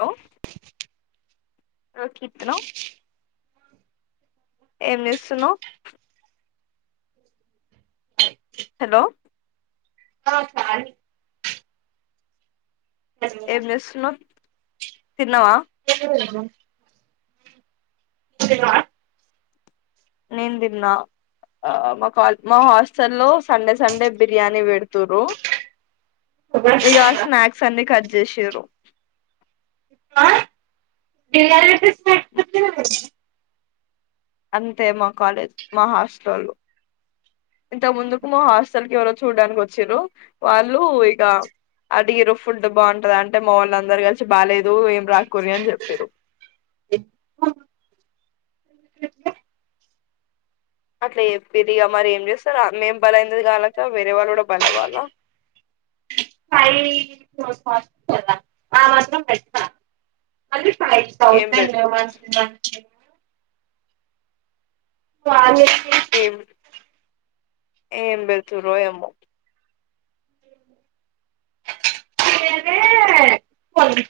hello రకీతన ఏమిస్తును hello ఆ సాల ఏమస్తున్నా తిన్నవా లేధు తినవా నేను తిన్న మా మా హాస్టల్లో సండే సండే బిర్యానీ పెడుతారు ఇక స్నక్స్ అన్ని కడ్ జేషిరు [unintelligible] అంతే మా కాలేజ్ మా హాస్ట్రలు ఇంతకు ముందుకు మా హాస్టల్ కెవరో చూడ్డానికి ఒచ్చిరు వాళ్ళు ఇక అడిగిరు ఫుడ్ బాగుంటది అంటే మా వాళ్ళ అందరు కలిసి బాలేేదు ఏం రాకురి అని జెపిడ్రు అట్లే యెపెరిగా మరి ఏం చేస్తారు మేం బలయినది కాలక వేరే వాళ్ళు కూడా బల వాలా ఆ మాత్రం పెత ౌస ఏం పె [unintelligible] వాళ్లే ఏం ఏం బె తూ రో ఏమో ే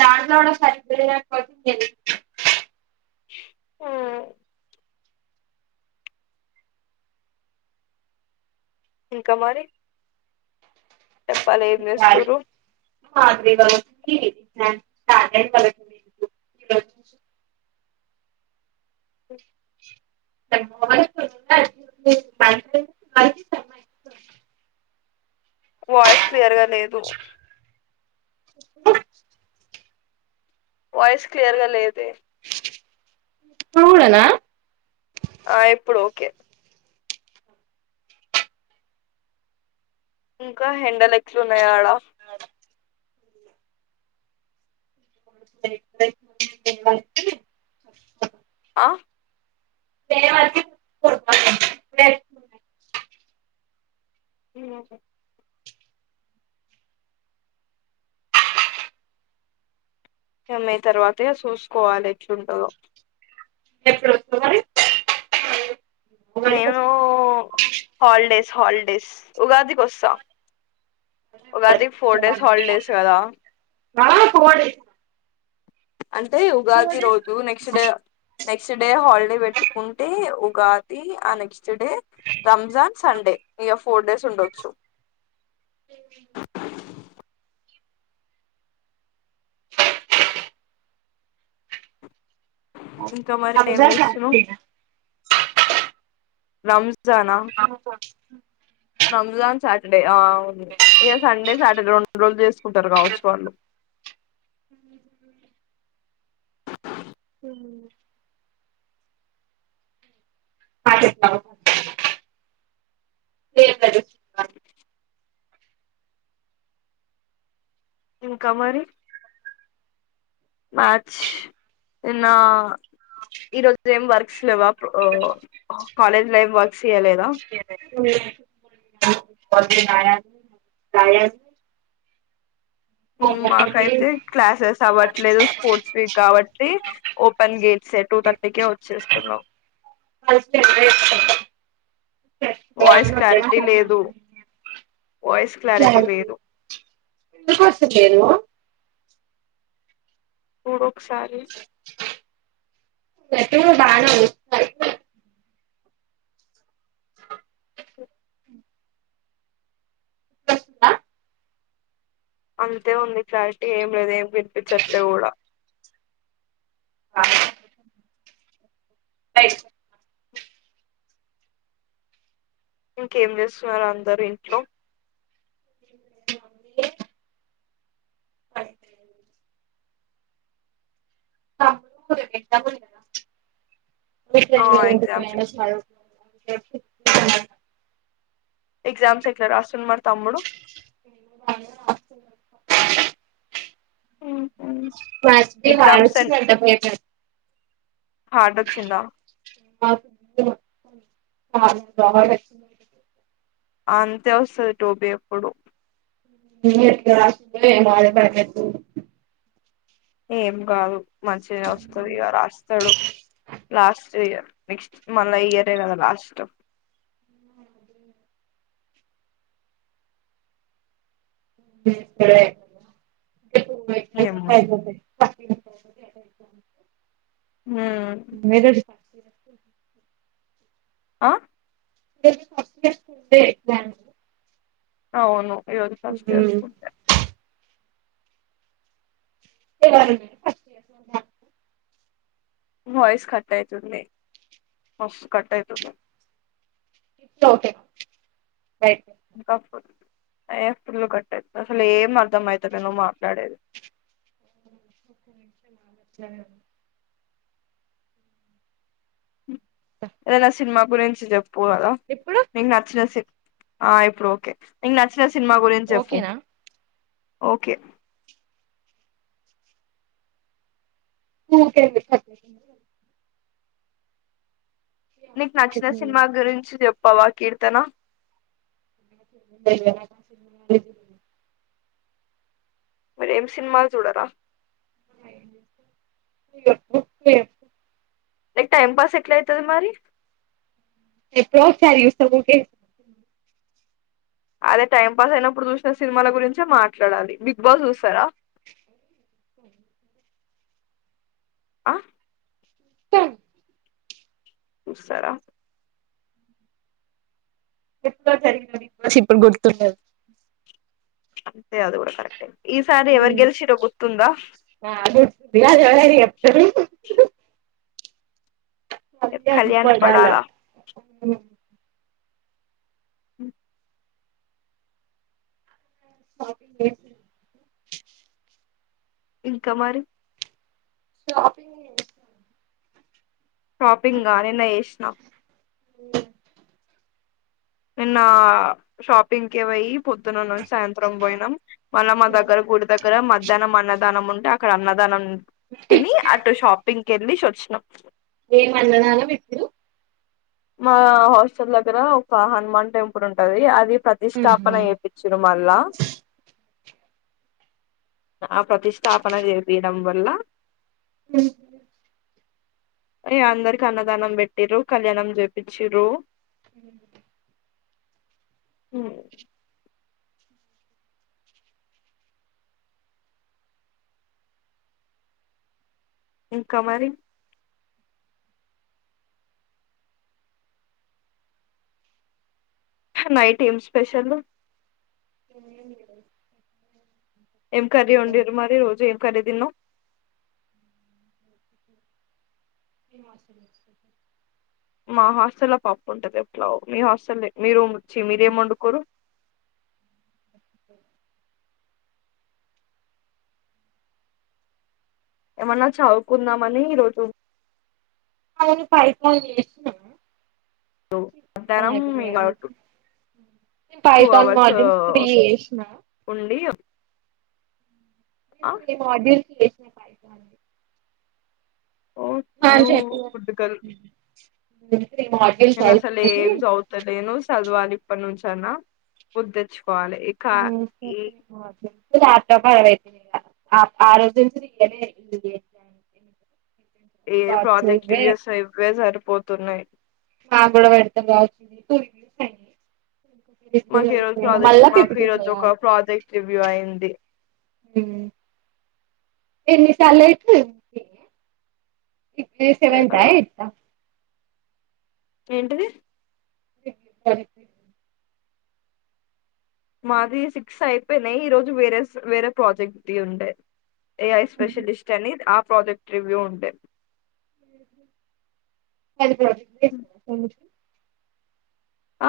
నాండోడ సరిప ప [unintelligible] ఆ ఇంకా మరి చెప్పాలా ఏం చేస్తునారు మా వ [unintelligible] మ మ మంచి స [unintelligible] వాయిస్ క్లియర్ గా లేదు [unintelligible] వయిస్ క్లియర్ గా లేదు దె కూడనా ఆ ఇప్పుడు ఓకే ఇంకా ఎండల్ ఎట్లునయ్ ఆడ ఆ ఇ ఉ ఎమఐ తర్వాతే చూసుకోవాలిచ్చుండదు మరి అరి నేను హాలిడేస్ హాలిడేస్ ఉగాది కోస్తా హాలిడేస్ కదా ఆ ఫోర్ డేస్ అంటే ఫోర్ ఉగాది డేస్ రోజు next day next day holiday పెట్టుకుంటే ఉ గాది ఆ నెక్స్ట్ డే రంజాన్ సండే ఇక ఫోర్ డేస్ ఉండొచ్చు ఇంకా మరి ఏం రంజాన్ కా చేస్తున్నావ్ [inaudible] రంజ్ ఆపు పో రంజాన్ సాటర్డే అవును ఇక సండే సాటర్డే రెండు రోజులు చేసుకుంటారు కావచ్చు వాళ్ళు [inaudible] రంజాన్ ఇంకా మరి మాథ్స్నిన్న ఈరోజు ఏం వర్క్స్ లేవా కాలేజ్లో ఎమ్ వర్క్స్ ఇయలేదా [unintelligible] ఉమ్ మకేతే క్లాసెస్ అవ్వట్లేదు స్పోర్ట్స్ వీక్ కాబట్టి ఓపెన్ గేట్స్ టూ థర్టీకే వచ్చేస్తున్నాం వాయిస్ క్లారిటీ లేదు వయిస్ క్లారిటీ లేదు వస్తులేధు మూడుఒకసారి పెట్రోల్ బానీ వాస్తేయ్ ఇప్పుడు వస్తుందా అంతే ఉంది క్లారిటీ ఏం లేదు ఏం వినిపించట్లే కూడా రైట్ ఇంకేం చేస్తున్నారు అందరు ఇంట్లో ఎగ్జామ్స్ ఉంధిగా ఆ ఎగ్జామ్స్ [unintelligible] ఎగ్జామ్స్ ఎట్లా రాస్తుండు మరి తమ్ముడు చదువుకోని ఉ ఉమ్ ఫస్ట్ డే బాగా వచ్చింది అంట పేపర్ హార్డ్ వచ్చిందా [unintelligible] అంతే వస్తుంది టోబి ఎప్పుడు [unintelligible] ఏం కాదు మంచిగా వస్తుంది ఇ రాస్తాడు లాస్ట్ ఇయర్ నెక్స్ట్ మళ ఇయర్ ఏ కదా లాస్ట్ ఉమ్ సరే ఇంకా టు ఎగ్జామ్స్ ఏమో అయిపోతాయ్ [unintelligible] ఎగ్జామ్స్ అ హసి ఆ ఈరోజు ఫస్ట్ బ్యాచ్ కి ఉండే ఎగ్జామ్స్ అవును అయ్యోజ ఫస్ట్ ఇయర్స్కుంటే ఎవరు ఫస్ట్ ఇయర్స్ వయిస్ కట్టాయితుంది మస్త్ కట్ ఐతుంది ఇప్పుడు ఓకే రైట్ ఇంకా ఫుల్ ఏ ఫుల్లు కట్టేది అసలు ఏం అర్థం అవుతాలే నువ్వు మాట్లాడేది సరే ఇదనా సినిమా గురెంచి జప్ పోవల ఇప్పుడు మీకు నచ్చిన స ఆ ఇప్పుడు ఓకే సినిమా గు చెఫ ఓకేనా ఓకే త తెప్ప నీకు నచ్చిన సినిమా గురించి చెప్పవ కీర్తన మరి ఏం సినిమాలు చూడరా లక్ టైమ్ పాస్ ఎట్లా అవుతుది మరి ప్రోచార్యయుస్త కే అదే టైం పాస్ అయినప్పుడు చూసిన సినిమాల గురించే మాట్లాడాలి బిగ్ బాస్ చూస్తారా ఆ స ఉసారా ఎప్పుడు సర ఇప్పుడు గుర్తుండదు అంతే అదు కూడా కరెక్ట్ ఏ ఉమ్ నాకొస్తుంది అది ఎవరైనా చెప్తారు కళ్యాణ్ పడాలా అ హ పి ఇంకా మరి షాపింగ్ షాపింగ్ గానీన్న వేసినా అ నిన్న షాపింగ్ కవయి పొద్దునన్న సాయంత్రం పోయినాం మళ్ళ మా దగ గుడి దగ్గర మధ్యాహ్నం మ అన్నదానం ఉంటే అక్కడ అన్నదనం తిని ఆటో షాపింగ్కి గెళ్లి చ వచ్చినం ఏ అనడాగా విట్లు మా హాస్టల్ దగ్గర ఒక హనుమాన్ టెంపుల్ ఉంటది అది ప్రతి స్థాపించల ఆహా చేపించును మల్ళా ఆ ప్రతిష్టాపన చేపయడం వల్ల అ అయ అందరి కన్నదానం పెట్టటిరు కళ్యాణం పిచ్చి రో హ హ ఇంకా మరి నైట్ ఏమ్ స్పెషల్ ఏమిని ఈరోజు మర్చిపోయిన ఏం కర్రీ వండిరు మరి ఈరోజు ఏం కర్రీ తిన్నావ్ ఏం హాస్పిటల్ కి వచ్చినావ్ మా హాస్టల్లో పప్పు ఉంటది ఎట్లా మీ హాస్టల్ దే మీ రూమ్ వచ్చి మీరేం ఒండుకుర్రు ఏమన్నా చావుకున్నామని ఈరోజు ఐ అన్ని పడిపై మధ్యాహ్నం ఆ ఇగ నేను two Python hours models three జేసిన ఉండి త్రీ ఆ త్రీ మాడ్యుల్ త్రి ఇది పైతాన్ ది ఓ యూ గుడ్ గర్ల్ థీ నేను అసలు ఏం చదువుతలేను చదవాలి ఇప్పటి నుంచి అన్నా బుద్ తెచ్ హమ్ [inaudible] ఇగ డబ్బా అరవై ఆ ఆ రోజూ నుంచి [unintelligible] ఏ రికార్డ్స్ ప్రాజెక్ట్ ఇవే రివ్యూస్ ఇవే సరిపోతున్నాయి మా కూడా పెడితే బాగుంటుంది [inaudible] మాకు ఈరోజు ప్రాజెక్ట్ మాకు ఈరోజు ఒక చేయాలి ప్రాజెక్ట్ రివ్యూ అయ్యింది హ్మ్ ఎన్నిసార్లు యెట్నా ఇంతే ఇప్పుడు అంతే సేవెంత కదా ఎయిట్త ఏంటిది [unintelligible] మాది సిక్స్ అయిపెనాయ్ ఈరోజు వేరేస్ వేరే ప్రాజెక్ట్ ది ఉండే ఏ ఐ స్పెషలిస్ట్ అని ఆపు ప్రాజెక్ట్ రివ్యూ ఉంటే హెల్ప్ లాజిక్ ఈజ్ హమ్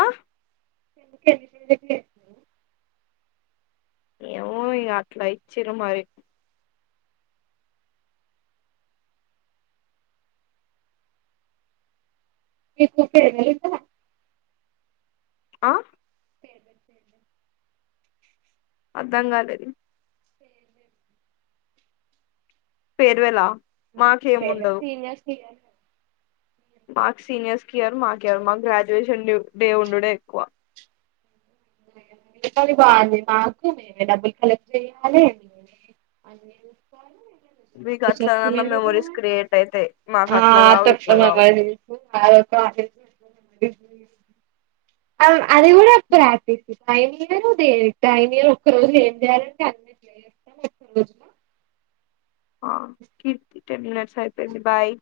ఆ [inaudible] ఏవో ఇక అట్లా ఇచ్చిర్రు మరి మీకు తేలూస ఉంటాయా ఆ ఫేవరెట్ పేస్ట్ అర్థం కాలేది ఫేర్వెల్ల ఆ ఫేర్వెల్ సీనియర్స్ కి మార్క్స్ సీనియర్స్ కి ఇయ్యరు మాకు ఇయ్యరు మాకు గ్రాడ్యుయేషన్ డే ఒక డే ఉండుడే ఎక్కువ పనిపోవాలి మాకు నే డబ్బులు కలెక్ట్ చెయాలి నే మీకు అట్లన్న మెమరీస్ క్రియేట్ అయితాయి మాకు ఆ అట్ల కావు తక్కువ ఇట్లా కావు [inaudible] అమ్మ అది కూడా ప్రాథ టైన్ర్ టైన్లు ఒక్క రోజులు ఏం చేయాలంటే అన్న చేస్తాం ఒక్క రోజులు ఆ కీర్తి టెన్ మినిట్స్ అయిపోయింది బాయ్